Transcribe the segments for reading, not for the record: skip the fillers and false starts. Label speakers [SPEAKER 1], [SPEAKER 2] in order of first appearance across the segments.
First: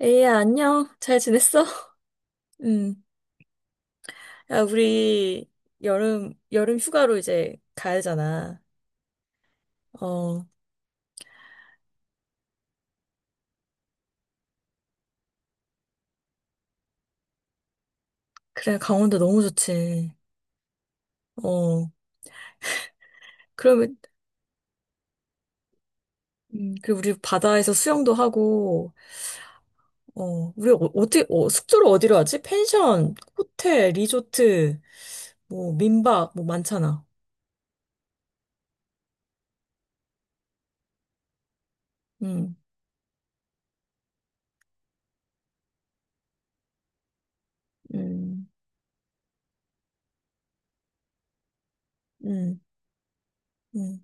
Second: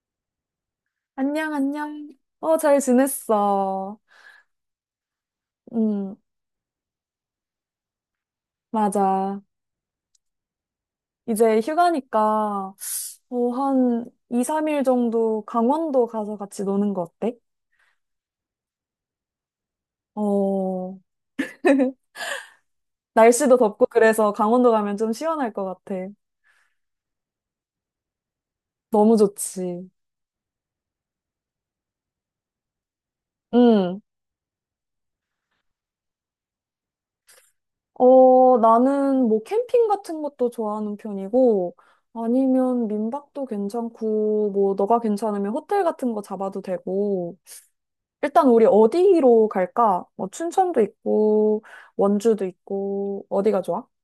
[SPEAKER 1] 에이야, 안녕. 잘
[SPEAKER 2] 안녕,
[SPEAKER 1] 지냈어?
[SPEAKER 2] 안녕. 잘
[SPEAKER 1] 응.
[SPEAKER 2] 지냈어.
[SPEAKER 1] 야, 우리
[SPEAKER 2] 음,
[SPEAKER 1] 여름 휴가로 이제 가야 되잖아.
[SPEAKER 2] 맞아.
[SPEAKER 1] 어,
[SPEAKER 2] 이제 휴가니까, 한 2, 3일 정도 강원도 가서 같이 노는 거 어때?
[SPEAKER 1] 그래, 강원도 너무 좋지.
[SPEAKER 2] 어.
[SPEAKER 1] 어,
[SPEAKER 2] 날씨도 덥고
[SPEAKER 1] 그러면,
[SPEAKER 2] 그래서 강원도 가면 좀 시원할 것 같아.
[SPEAKER 1] 그리고 우리 바다에서 수영도 하고,
[SPEAKER 2] 너무 좋지.
[SPEAKER 1] 우리 어디, 숙소를 어디로 하지? 펜션, 호텔,
[SPEAKER 2] 음,
[SPEAKER 1] 리조트, 뭐, 민박, 뭐 많잖아.
[SPEAKER 2] 나는 뭐 캠핑 같은 것도 좋아하는 편이고,
[SPEAKER 1] 응,
[SPEAKER 2] 아니면 민박도 괜찮고, 뭐 너가 괜찮으면 호텔 같은 거 잡아도 되고,
[SPEAKER 1] 응,
[SPEAKER 2] 일단 우리 어디로 갈까? 뭐 춘천도 있고 원주도
[SPEAKER 1] 응,
[SPEAKER 2] 있고 어디가 좋아?
[SPEAKER 1] 응.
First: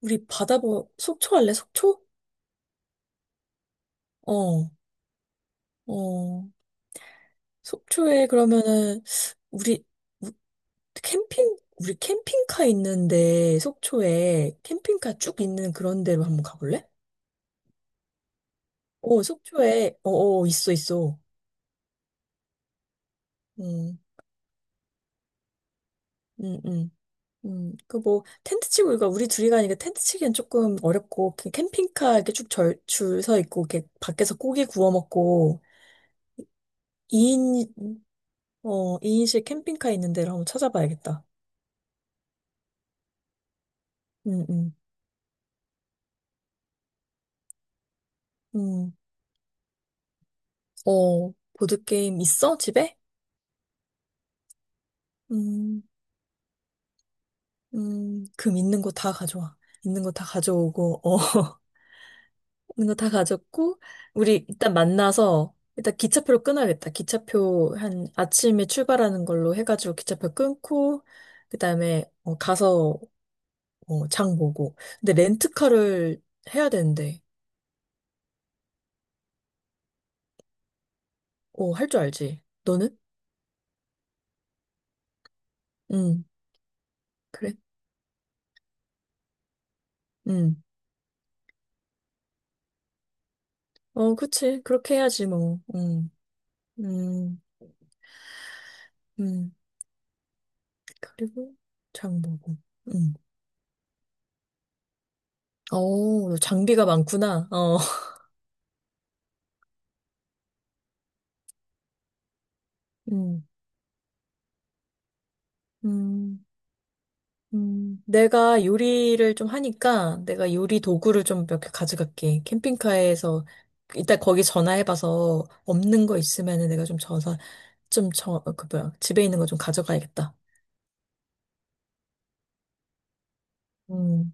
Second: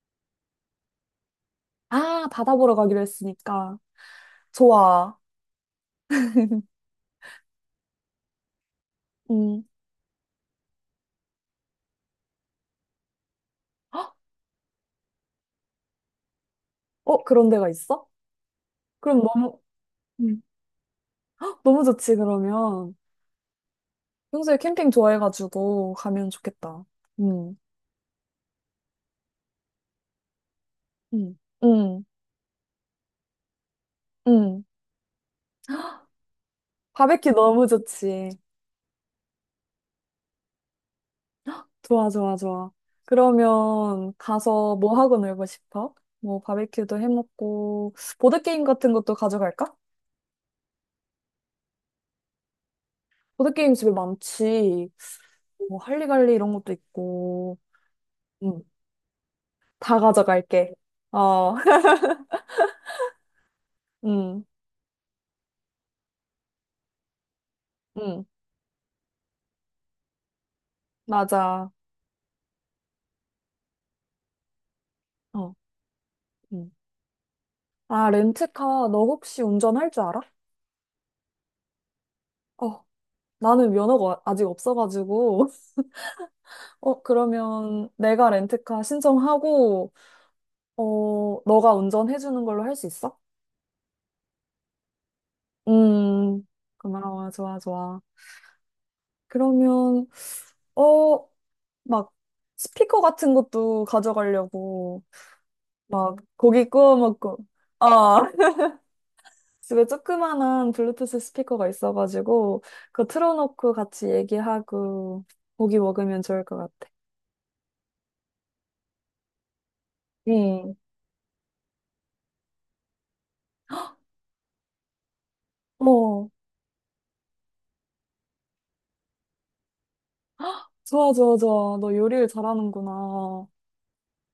[SPEAKER 1] 우리 속초 할래? 속초?
[SPEAKER 2] 아, 바다 보러 가기로 했으니까.
[SPEAKER 1] 어,
[SPEAKER 2] 좋아.
[SPEAKER 1] 어. 속초에 그러면은,
[SPEAKER 2] 음.
[SPEAKER 1] 우리, 우리 캠핑카 있는데,
[SPEAKER 2] 헉,
[SPEAKER 1] 속초에 캠핑카 쭉 있는 그런 데로 한번 가볼래?
[SPEAKER 2] 그런 데가 있어? 그럼
[SPEAKER 1] 어,
[SPEAKER 2] 너무
[SPEAKER 1] 속초에,
[SPEAKER 2] 음.
[SPEAKER 1] 있어, 있어.
[SPEAKER 2] 헉, 너무 좋지 그러면.
[SPEAKER 1] 음,
[SPEAKER 2] 평소에 캠핑 좋아해가지고 가면
[SPEAKER 1] 음,
[SPEAKER 2] 좋겠다.
[SPEAKER 1] 음.
[SPEAKER 2] 음.
[SPEAKER 1] 그 뭐, 텐트 치고, 이거 우리 둘이 가니까 텐트 치기엔 조금 어렵고,
[SPEAKER 2] 음.
[SPEAKER 1] 그
[SPEAKER 2] 음.
[SPEAKER 1] 캠핑카 이렇게 쭉 줄 서 있고, 이렇게 밖에서
[SPEAKER 2] 음.
[SPEAKER 1] 고기 구워 먹고,
[SPEAKER 2] 바베큐 너무
[SPEAKER 1] 2인,
[SPEAKER 2] 좋지.
[SPEAKER 1] 2인실 캠핑카 있는 데를 한번 찾아봐야겠다.
[SPEAKER 2] 좋아, 좋아, 좋아. 그러면
[SPEAKER 1] 음, 음,
[SPEAKER 2] 가서 뭐 하고 놀고 싶어? 뭐 바베큐도 해 먹고 보드게임 같은
[SPEAKER 1] 음.
[SPEAKER 2] 것도 가져갈까?
[SPEAKER 1] 어, 보드게임 있어? 집에?
[SPEAKER 2] 보드게임 집에 많지. 뭐,
[SPEAKER 1] 음.
[SPEAKER 2] 할리갈리 이런 것도 있고.
[SPEAKER 1] 금
[SPEAKER 2] 응,
[SPEAKER 1] 있는 거 다 가져와.
[SPEAKER 2] 다
[SPEAKER 1] 있는 거 다
[SPEAKER 2] 가져갈게.
[SPEAKER 1] 가져오고, 어,
[SPEAKER 2] 어.
[SPEAKER 1] 있는 거 다 가졌고,
[SPEAKER 2] 응,
[SPEAKER 1] 우리 일단 만나서, 일단 기차표로 끊어야겠다. 기차표 한
[SPEAKER 2] 응,
[SPEAKER 1] 아침에 출발하는 걸로 해가지고 기차표 끊고, 그
[SPEAKER 2] 맞아.
[SPEAKER 1] 다음에 가서 장 보고. 근데
[SPEAKER 2] 어,
[SPEAKER 1] 렌트카를 해야
[SPEAKER 2] 응.
[SPEAKER 1] 되는데,
[SPEAKER 2] 아, 렌트카, 너 혹시 운전할 줄 알아?
[SPEAKER 1] 어, 할 줄 알지?
[SPEAKER 2] 어,
[SPEAKER 1] 너는?
[SPEAKER 2] 나는 면허가 아직 없어가지고.
[SPEAKER 1] 응, 그래?
[SPEAKER 2] 그러면 내가 렌트카 신청하고,
[SPEAKER 1] 응.
[SPEAKER 2] 너가 운전해주는 걸로 할 수 있어?
[SPEAKER 1] 어, 그치. 그렇게 해야지, 뭐. 응,
[SPEAKER 2] 음, 고마워.
[SPEAKER 1] 응,
[SPEAKER 2] 좋아, 좋아.
[SPEAKER 1] 응.
[SPEAKER 2] 그러면, 어,
[SPEAKER 1] 그리고
[SPEAKER 2] 막,
[SPEAKER 1] 장 보고.
[SPEAKER 2] 스피커
[SPEAKER 1] 응.
[SPEAKER 2] 같은 것도 가져가려고. 막
[SPEAKER 1] 어,
[SPEAKER 2] 고기
[SPEAKER 1] 장비가
[SPEAKER 2] 구워 먹고
[SPEAKER 1] 많구나. 어.
[SPEAKER 2] 어. 집에 조그만한 블루투스 스피커가 있어가지고 그거
[SPEAKER 1] 음,
[SPEAKER 2] 틀어놓고 같이 얘기하고 고기 먹으면 좋을
[SPEAKER 1] 음,
[SPEAKER 2] 것 같아.
[SPEAKER 1] 내가 요리를 좀 하니까 내가
[SPEAKER 2] 응.
[SPEAKER 1] 요리 도구를 좀 몇 개 가져갈게. 캠핑카에서 일단 거기 전화해봐서 없는 거
[SPEAKER 2] 어
[SPEAKER 1] 있으면은 내가 좀 전화 좀 그 뭐야 집에 있는 거 좀 가져가야겠다.
[SPEAKER 2] 좋아, 좋아, 좋아. 너 요리를 잘하는구나.
[SPEAKER 1] 음,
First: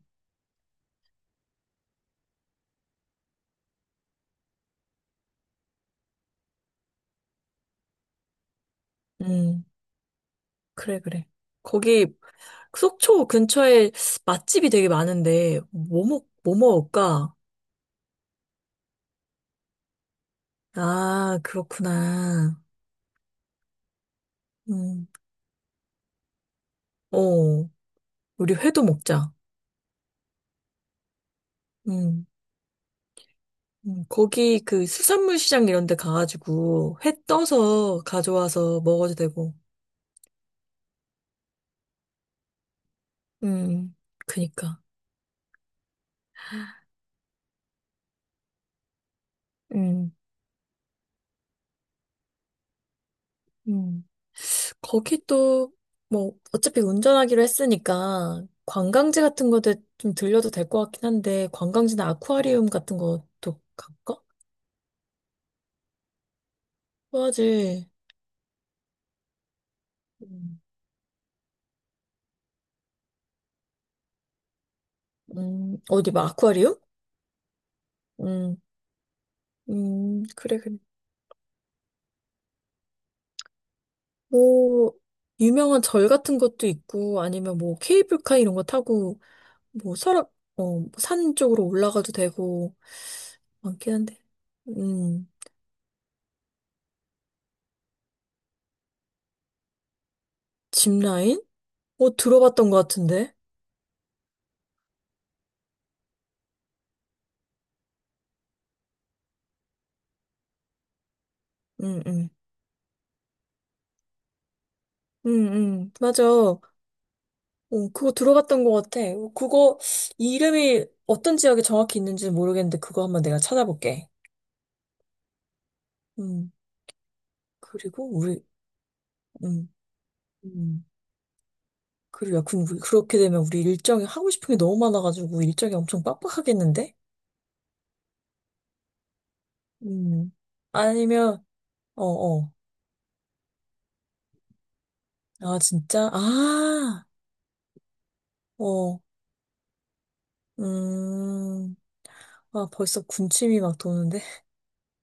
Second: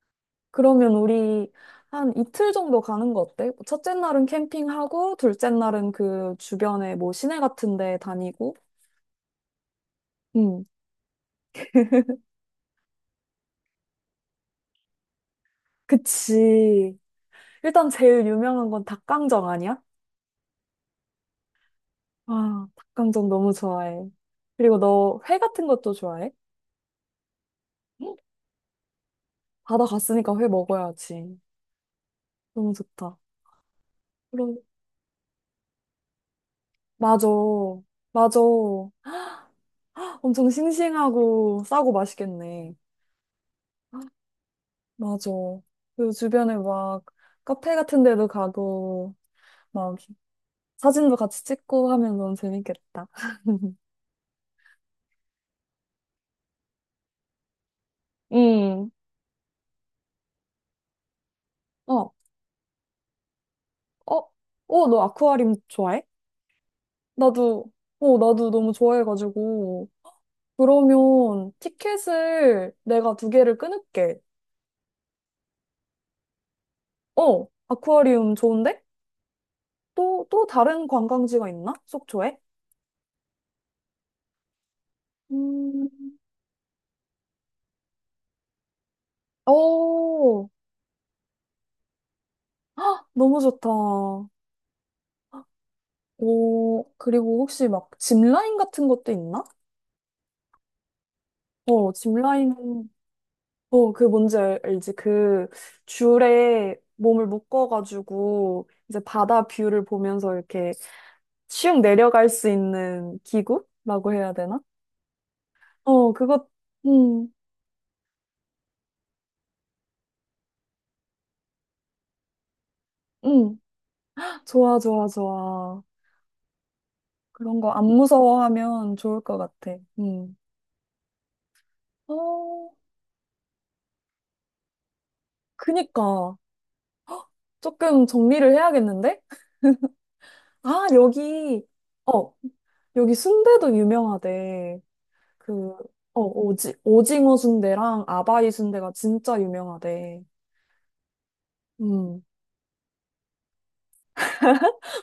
[SPEAKER 2] 그러면 우리 한 이틀 정도 가는 거 어때? 첫째 날은 캠핑하고 둘째 날은 그 주변에 뭐 시내 같은 데 다니고.
[SPEAKER 1] 음,
[SPEAKER 2] 응.
[SPEAKER 1] 그래 그래. 거기 속초 근처에 맛집이 되게 많은데 뭐
[SPEAKER 2] 그치.
[SPEAKER 1] 먹을까?
[SPEAKER 2] 일단 제일 유명한 건 닭강정 아니야?
[SPEAKER 1] 아, 그렇구나.
[SPEAKER 2] 아, 닭강정 너무 좋아해. 그리고
[SPEAKER 1] 음,
[SPEAKER 2] 너 회 같은 것도 좋아해?
[SPEAKER 1] 어,
[SPEAKER 2] 응?
[SPEAKER 1] 우리 회도 먹자.
[SPEAKER 2] 바다 갔으니까 회 먹어야지.
[SPEAKER 1] 음.
[SPEAKER 2] 너무 좋다. 그럼,
[SPEAKER 1] 거기 그 수산물 시장 이런 데 가가지고 회
[SPEAKER 2] 맞아.
[SPEAKER 1] 떠서
[SPEAKER 2] 맞아.
[SPEAKER 1] 가져와서 먹어도 되고.
[SPEAKER 2] 엄청 싱싱하고 싸고 맛있겠네.
[SPEAKER 1] 음, 그니까.
[SPEAKER 2] 맞아. 그 주변에 막 카페 같은 데도 가고, 막
[SPEAKER 1] 음,
[SPEAKER 2] 사진도 같이 찍고 하면 너무 재밌겠다.
[SPEAKER 1] 음. 거기 또, 뭐, 어차피 운전하기로 했으니까
[SPEAKER 2] 음,
[SPEAKER 1] 관광지 같은 거도 좀 들려도 될 것 같긴 한데, 관광지나
[SPEAKER 2] 어,
[SPEAKER 1] 아쿠아리움 같은 것도
[SPEAKER 2] 어,
[SPEAKER 1] 갈까?
[SPEAKER 2] 너 아쿠아리움 좋아해? 나도,
[SPEAKER 1] 좋아하지.
[SPEAKER 2] 나도 너무 좋아해가지고.
[SPEAKER 1] 음,
[SPEAKER 2] 그러면 티켓을 내가 두 개를 끊을게.
[SPEAKER 1] 어디 막 아쿠아리움?
[SPEAKER 2] 아쿠아리움
[SPEAKER 1] 음,
[SPEAKER 2] 좋은데? 또, 또
[SPEAKER 1] 그래, 그래.
[SPEAKER 2] 다른 관광지가 있나? 속초에?
[SPEAKER 1] 뭐, 유명한 절
[SPEAKER 2] 음,
[SPEAKER 1] 같은 것도 있고, 아니면 뭐 케이블카 이런 거 타고 뭐 설악
[SPEAKER 2] 오,
[SPEAKER 1] 어산 쪽으로 올라가도 되고
[SPEAKER 2] 헉, 너무 좋다.
[SPEAKER 1] 많긴 한데 음.
[SPEAKER 2] 오, 그리고 혹시 막 짚라인 같은 것도 있나?
[SPEAKER 1] 짚라인, 어,
[SPEAKER 2] 짚라인,
[SPEAKER 1] 들어봤던 것 같은데
[SPEAKER 2] 그 뭔지 알지? 그 줄에 몸을 묶어가지고 이제 바다 뷰를 보면서 이렇게 슉
[SPEAKER 1] 응응
[SPEAKER 2] 내려갈 수 있는 기구라고 해야 되나?
[SPEAKER 1] 응응 맞아
[SPEAKER 2] 그거
[SPEAKER 1] 어.
[SPEAKER 2] 음.
[SPEAKER 1] 그거 들어봤던 것 같아. 어, 그거 이름이 어떤 지역에 정확히 있는지 는 모르겠는데 그거 한번 내가
[SPEAKER 2] 응,
[SPEAKER 1] 찾아볼게.
[SPEAKER 2] 좋아, 좋아, 좋아.
[SPEAKER 1] 음.
[SPEAKER 2] 그런 거 안
[SPEAKER 1] 그리고 우리
[SPEAKER 2] 무서워하면 좋을 것
[SPEAKER 1] 음음.
[SPEAKER 2] 같아. 응.
[SPEAKER 1] 그리고 야 근
[SPEAKER 2] 어,
[SPEAKER 1] 그렇게 되면 우리 일정이 하고 싶은 게 너무 많아가지고 일정이 엄청
[SPEAKER 2] 그니까.
[SPEAKER 1] 빡빡하겠는데
[SPEAKER 2] 조금 정리를 해야겠는데?
[SPEAKER 1] 음.
[SPEAKER 2] 아,
[SPEAKER 1] 아니면
[SPEAKER 2] 어,
[SPEAKER 1] 어어아
[SPEAKER 2] 여기 순대도 유명하대. 그,
[SPEAKER 1] 진짜 아
[SPEAKER 2] 오징어 순대랑 아바이 순대가
[SPEAKER 1] 어
[SPEAKER 2] 진짜 유명하대.
[SPEAKER 1] 음.
[SPEAKER 2] 음,
[SPEAKER 1] 아, 벌써 군침이 막 도는데?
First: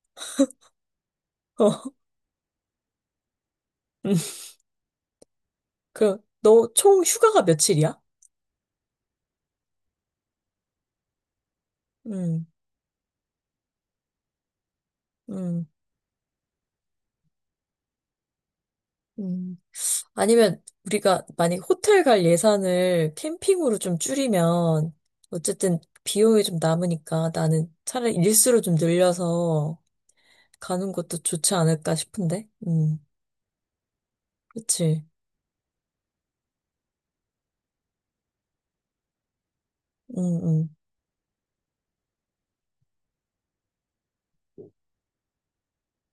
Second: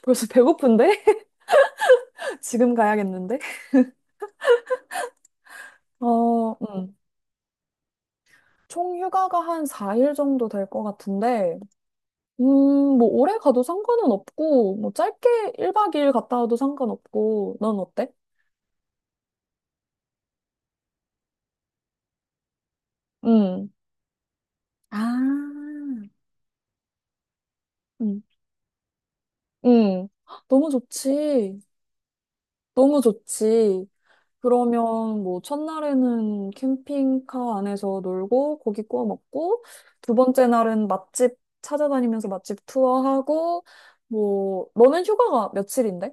[SPEAKER 2] 벌써 배고픈데?
[SPEAKER 1] 어,
[SPEAKER 2] 지금 가야겠는데?
[SPEAKER 1] 음, 그,
[SPEAKER 2] 어,
[SPEAKER 1] 너
[SPEAKER 2] 음.
[SPEAKER 1] 총 휴가가 며칠이야?
[SPEAKER 2] 총 휴가가 한 4일 정도 될 것 같은데, 음,
[SPEAKER 1] 음,
[SPEAKER 2] 뭐, 오래 가도 상관은 없고, 뭐, 짧게
[SPEAKER 1] 음,
[SPEAKER 2] 1박 2일 갔다 와도 상관없고, 넌 어때?
[SPEAKER 1] 음. 아니면 우리가 만약에 호텔 갈 예산을
[SPEAKER 2] 음,
[SPEAKER 1] 캠핑으로 좀 줄이면,
[SPEAKER 2] 아,
[SPEAKER 1] 어쨌든 비용이 좀 남으니까 나는 차라리
[SPEAKER 2] 음,
[SPEAKER 1] 일수로 좀 늘려서
[SPEAKER 2] 헉, 너무
[SPEAKER 1] 가는 것도 좋지
[SPEAKER 2] 좋지.
[SPEAKER 1] 않을까 싶은데?
[SPEAKER 2] 너무 좋지.
[SPEAKER 1] 그치.
[SPEAKER 2] 그러면 뭐, 첫날에는 캠핑카 안에서 놀고, 고기 구워 먹고, 두
[SPEAKER 1] 음,
[SPEAKER 2] 번째
[SPEAKER 1] 음.
[SPEAKER 2] 날은 맛집 찾아다니면서 맛집 투어하고, 뭐, 너는 휴가가 며칠인데?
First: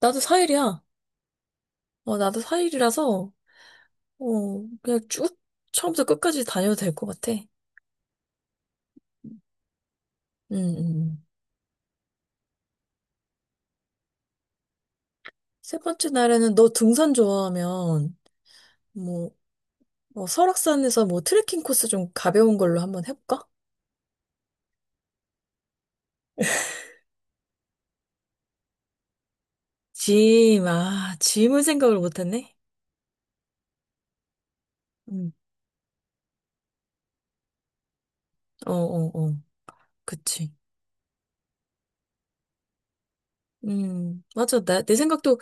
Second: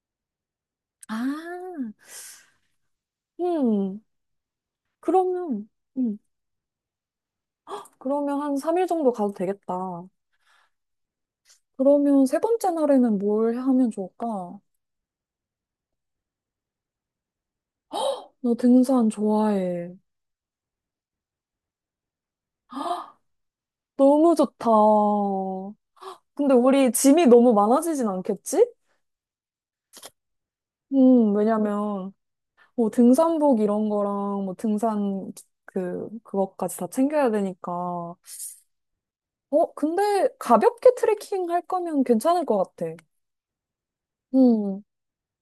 [SPEAKER 1] 나도 4일이야.
[SPEAKER 2] 아.
[SPEAKER 1] 어, 나도 4일이라서,
[SPEAKER 2] 음,
[SPEAKER 1] 그냥 쭉
[SPEAKER 2] 그러면,
[SPEAKER 1] 처음부터
[SPEAKER 2] 음,
[SPEAKER 1] 끝까지 다녀도 될 것 같아.
[SPEAKER 2] 그러면 한 3일 정도 가도 되겠다.
[SPEAKER 1] 음, 음. 음.
[SPEAKER 2] 그러면 세 번째 날에는 뭘 하면 좋을까?
[SPEAKER 1] 세 번째 날에는 너 등산 좋아하면
[SPEAKER 2] 너 등산
[SPEAKER 1] 뭐,
[SPEAKER 2] 좋아해.
[SPEAKER 1] 뭐 설악산에서 뭐 트레킹 코스 좀 가벼운 걸로 한번 해볼까?
[SPEAKER 2] 너무 좋다. 근데 우리 짐이 너무 많아지진 않겠지?
[SPEAKER 1] 짐을 생각을
[SPEAKER 2] 왜냐면,
[SPEAKER 1] 못했네?
[SPEAKER 2] 뭐 등산복 이런 거랑 뭐 등산
[SPEAKER 1] 음.
[SPEAKER 2] 그것까지 다 챙겨야 되니까.
[SPEAKER 1] 어, 어, 어.
[SPEAKER 2] 근데
[SPEAKER 1] 그치.
[SPEAKER 2] 가볍게 트레킹 할 거면 괜찮을 것 같아.
[SPEAKER 1] 맞아.
[SPEAKER 2] 음,
[SPEAKER 1] 내 생각도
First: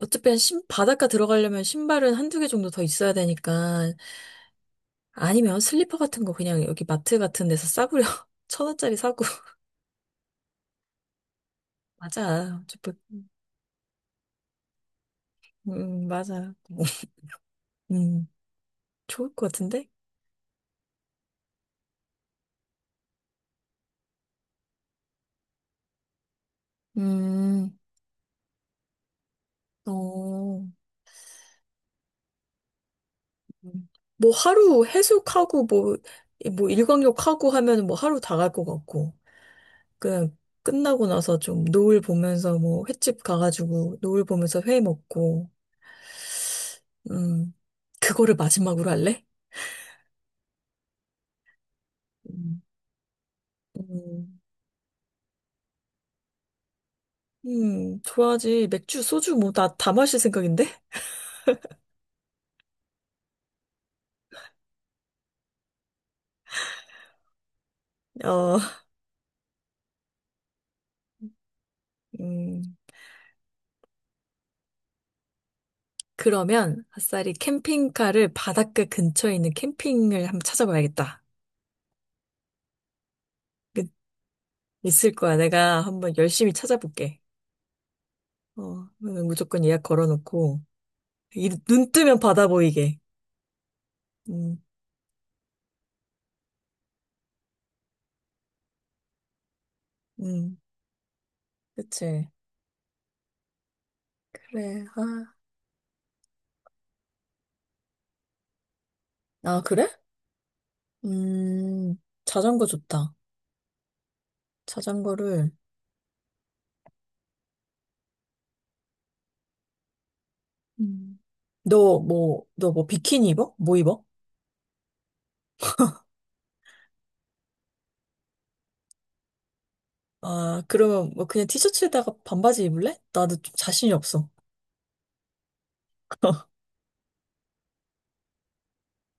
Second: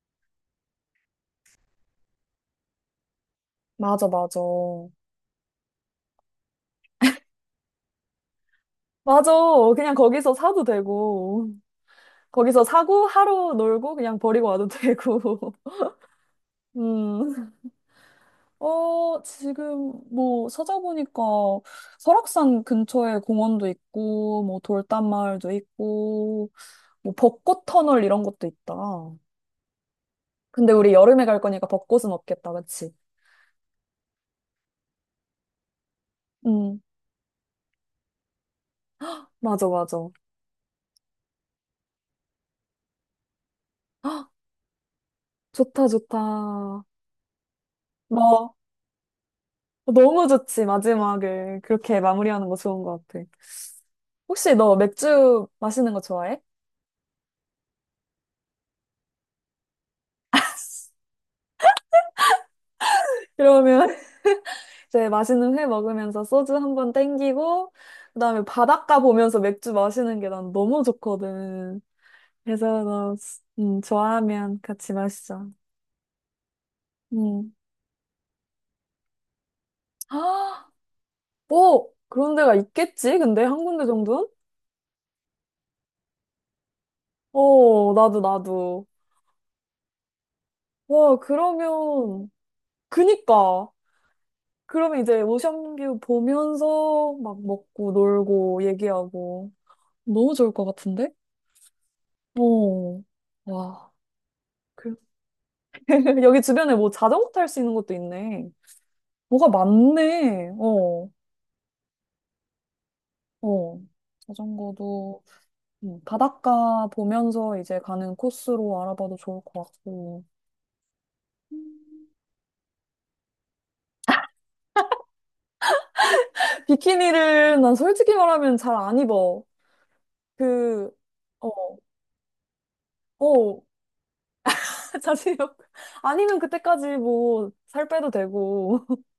[SPEAKER 1] 어차피 바닷가 들어가려면 신발은 한두 개 정도 더 있어야 되니까.
[SPEAKER 2] 맞아, 맞아.
[SPEAKER 1] 아니면 슬리퍼 같은 거 그냥 여기 마트 같은 데서 싸구려. 1,000원짜리 사고.
[SPEAKER 2] 맞아. 그냥 거기서 사도 되고,
[SPEAKER 1] 맞아.
[SPEAKER 2] 거기서
[SPEAKER 1] 어차피,
[SPEAKER 2] 사고 하루 놀고 그냥 버리고 와도 되고.
[SPEAKER 1] 맞아.
[SPEAKER 2] 음.
[SPEAKER 1] 음, 좋을 것 같은데?
[SPEAKER 2] 지금 뭐 찾아보니까 설악산 근처에 공원도 있고, 뭐 돌담마을도 있고, 뭐 벚꽃
[SPEAKER 1] 음,
[SPEAKER 2] 터널 이런 것도 있다.
[SPEAKER 1] 어.
[SPEAKER 2] 근데 우리 여름에 갈 거니까 벚꽃은 없겠다, 그치?
[SPEAKER 1] 음. 뭐 하루 해수욕하고 뭐, 뭐
[SPEAKER 2] 응,
[SPEAKER 1] 일광욕하고 하면 뭐 하루 다 갈 것 같고.
[SPEAKER 2] 맞아, 맞아.
[SPEAKER 1] 그냥 끝나고 나서 좀 노을 보면서 뭐 횟집 가가지고 노을 보면서 회 먹고.
[SPEAKER 2] 좋다, 좋다.
[SPEAKER 1] 음. 그거를
[SPEAKER 2] 뭐,
[SPEAKER 1] 마지막으로 할래?
[SPEAKER 2] 너무 좋지, 마지막을. 그렇게 마무리하는 거
[SPEAKER 1] 음.
[SPEAKER 2] 좋은 것 같아.
[SPEAKER 1] 음.
[SPEAKER 2] 혹시 너 맥주 마시는 거 좋아해?
[SPEAKER 1] 좋아하지. 맥주, 소주 뭐 다 마실 생각인데?
[SPEAKER 2] 그러면 이제 맛있는 회 먹으면서 소주 한 번 땡기고, 그다음에
[SPEAKER 1] 어,
[SPEAKER 2] 바닷가 보면서 맥주 마시는 게 난 너무 좋거든.
[SPEAKER 1] 음.
[SPEAKER 2] 그래서 나, 좋아하면 같이 마시자.
[SPEAKER 1] 그러면 아싸리
[SPEAKER 2] 음.
[SPEAKER 1] 캠핑카를 바닷가 근처에 있는 캠핑을 한번
[SPEAKER 2] 아,
[SPEAKER 1] 찾아봐야겠다.
[SPEAKER 2] 뭐, 그런 데가 있겠지? 근데 한
[SPEAKER 1] 그-
[SPEAKER 2] 군데 정도는?
[SPEAKER 1] 있을 거야. 내가 한번 열심히 찾아볼게.
[SPEAKER 2] 어, 나도, 나도.
[SPEAKER 1] 어, 무조건 예약 걸어놓고,
[SPEAKER 2] 와,
[SPEAKER 1] 눈 뜨면
[SPEAKER 2] 그러면,
[SPEAKER 1] 바다 보이게.
[SPEAKER 2] 그니까.
[SPEAKER 1] 음,
[SPEAKER 2] 그러면 이제 오션뷰 보면서 막 먹고 놀고 얘기하고. 너무 좋을
[SPEAKER 1] 음,
[SPEAKER 2] 것 같은데?
[SPEAKER 1] 그치.
[SPEAKER 2] 어. 와.
[SPEAKER 1] 그래, 아.
[SPEAKER 2] 여기 주변에 뭐 자전거 탈 수 있는 것도 있네. 뭐가
[SPEAKER 1] 아, 그래?
[SPEAKER 2] 많네. 어,
[SPEAKER 1] 음, 자전거 좋다.
[SPEAKER 2] 어. 자전거도
[SPEAKER 1] 자전거를,
[SPEAKER 2] 바닷가 보면서 이제 가는 코스로 알아봐도 좋을 것 같고.
[SPEAKER 1] 음. 너 뭐 비키니 입어? 뭐 입어?
[SPEAKER 2] 비키니를 난 솔직히 말하면 잘 안 입어.
[SPEAKER 1] 아,
[SPEAKER 2] 그,
[SPEAKER 1] 그러면 뭐 그냥
[SPEAKER 2] 어,
[SPEAKER 1] 티셔츠에다가 반바지 입을래? 나도 좀
[SPEAKER 2] 어,
[SPEAKER 1] 자신이 없어.
[SPEAKER 2] 자신이 아니면 그때까지 뭐 살 빼도 되고.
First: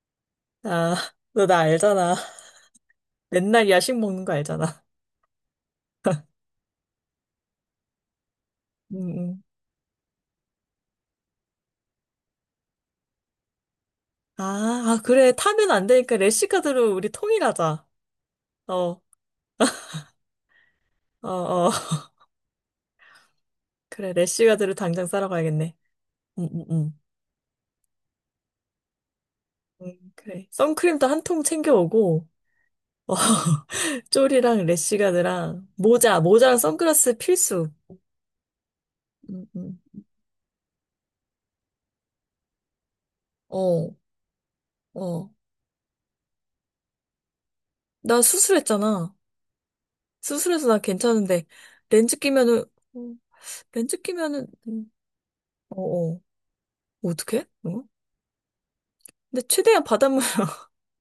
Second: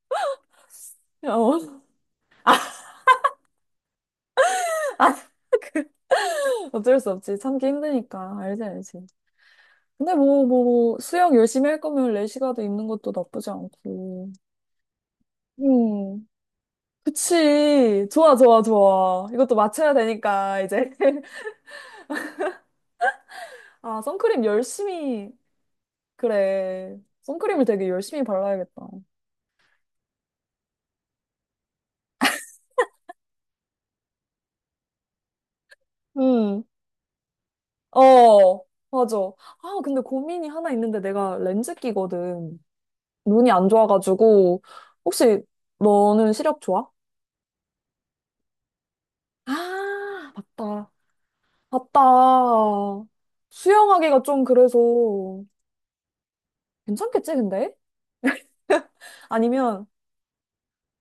[SPEAKER 1] 아, 너 나
[SPEAKER 2] 어,
[SPEAKER 1] 알잖아. 맨날 야식 먹는 거 알잖아.
[SPEAKER 2] 어쩔 수 없지. 참기 힘드니까. 알지,
[SPEAKER 1] 응
[SPEAKER 2] 알지.
[SPEAKER 1] 응.
[SPEAKER 2] 근데 뭐 수영 열심히 할 거면 레시가드 입는 것도 나쁘지 않고.
[SPEAKER 1] 아, 아, 그래. 타면 안 되니까
[SPEAKER 2] 음,
[SPEAKER 1] 래시카드로 우리 통일하자.
[SPEAKER 2] 그치. 좋아, 좋아,
[SPEAKER 1] 어, 어,
[SPEAKER 2] 좋아. 이것도 맞춰야 되니까, 이제.
[SPEAKER 1] 어.
[SPEAKER 2] 아,
[SPEAKER 1] 그래,
[SPEAKER 2] 선크림
[SPEAKER 1] 래쉬가드를 당장 싸러
[SPEAKER 2] 열심히,
[SPEAKER 1] 가야겠네. 응, 응,
[SPEAKER 2] 그래.
[SPEAKER 1] 응.
[SPEAKER 2] 선크림을 되게 열심히 발라야겠다.
[SPEAKER 1] 응 그래. 선크림도 한 통 챙겨오고, 어, 쫄이랑 래쉬가드랑 모자랑
[SPEAKER 2] 음,
[SPEAKER 1] 선글라스 필수.
[SPEAKER 2] 어, 맞아.
[SPEAKER 1] 응, 응.
[SPEAKER 2] 아, 근데 고민이 하나 있는데 내가 렌즈 끼거든. 눈이 안
[SPEAKER 1] 어,
[SPEAKER 2] 좋아가지고.
[SPEAKER 1] 어.
[SPEAKER 2] 혹시 너는 시력 좋아?
[SPEAKER 1] 나 수술했잖아.
[SPEAKER 2] 아,
[SPEAKER 1] 수술해서 나
[SPEAKER 2] 맞다.
[SPEAKER 1] 괜찮은데,
[SPEAKER 2] 맞다.
[SPEAKER 1] 렌즈 끼면은, 어, 렌즈
[SPEAKER 2] 수영하기가 좀
[SPEAKER 1] 끼면은,
[SPEAKER 2] 그래서
[SPEAKER 1] 어, 어. 뭐
[SPEAKER 2] 괜찮겠지,
[SPEAKER 1] 어떡해?
[SPEAKER 2] 근데?
[SPEAKER 1] 어? 근데 최대한
[SPEAKER 2] 아니면,
[SPEAKER 1] 바닷물.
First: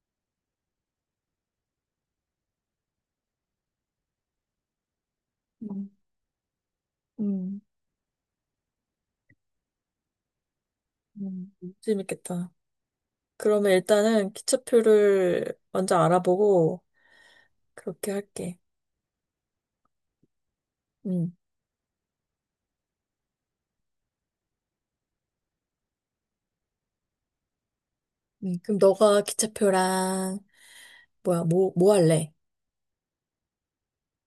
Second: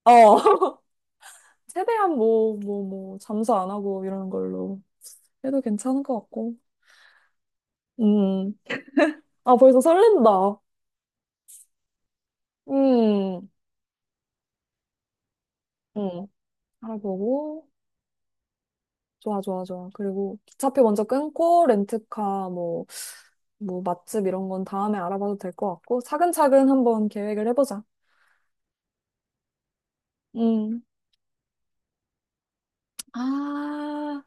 [SPEAKER 2] 어. 최대한 잠수 안 하고 이러는 걸로 해도
[SPEAKER 1] 음,
[SPEAKER 2] 괜찮을 것 같고.
[SPEAKER 1] 음,
[SPEAKER 2] 음. 아, 벌써 설렌다.
[SPEAKER 1] 재밌겠다.
[SPEAKER 2] 음.
[SPEAKER 1] 그러면 일단은 기차표를 먼저
[SPEAKER 2] 음.
[SPEAKER 1] 알아보고,
[SPEAKER 2] 알아보고.
[SPEAKER 1] 그렇게 할게.
[SPEAKER 2] 좋아, 좋아, 좋아. 그리고 기차표 먼저
[SPEAKER 1] 음.
[SPEAKER 2] 끊고, 렌트카, 맛집 이런 건 다음에 알아봐도 될 것 같고, 차근차근 한번 계획을 해보자.
[SPEAKER 1] 네, 그럼 너가 기차표랑
[SPEAKER 2] 음.
[SPEAKER 1] 뭐야 뭐 할래?
[SPEAKER 2] 아,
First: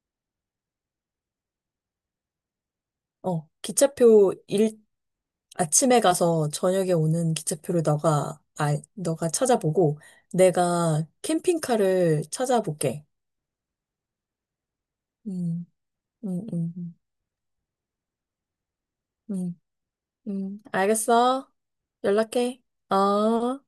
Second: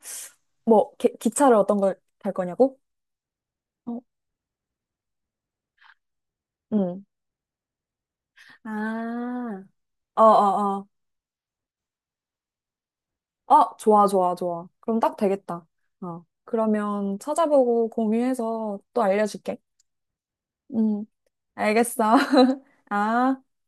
[SPEAKER 2] 뭐, 기차를 어떤 걸 탈 거냐고?
[SPEAKER 1] 어
[SPEAKER 2] 어,
[SPEAKER 1] 기차표 일 아침에 가서 저녁에
[SPEAKER 2] 음.
[SPEAKER 1] 오는 기차표를 너가
[SPEAKER 2] 아,
[SPEAKER 1] 찾아보고
[SPEAKER 2] 어어어.
[SPEAKER 1] 내가 캠핑카를 찾아볼게.
[SPEAKER 2] 아, 좋아, 좋아, 좋아. 그럼 딱 되겠다.
[SPEAKER 1] 음,
[SPEAKER 2] 어.
[SPEAKER 1] 음, 음, 음,
[SPEAKER 2] 그러면 찾아보고 공유해서 또 알려줄게.
[SPEAKER 1] 음,
[SPEAKER 2] 음,
[SPEAKER 1] 알겠어.
[SPEAKER 2] 알겠어.
[SPEAKER 1] 연락해.
[SPEAKER 2] 아.
[SPEAKER 1] 어.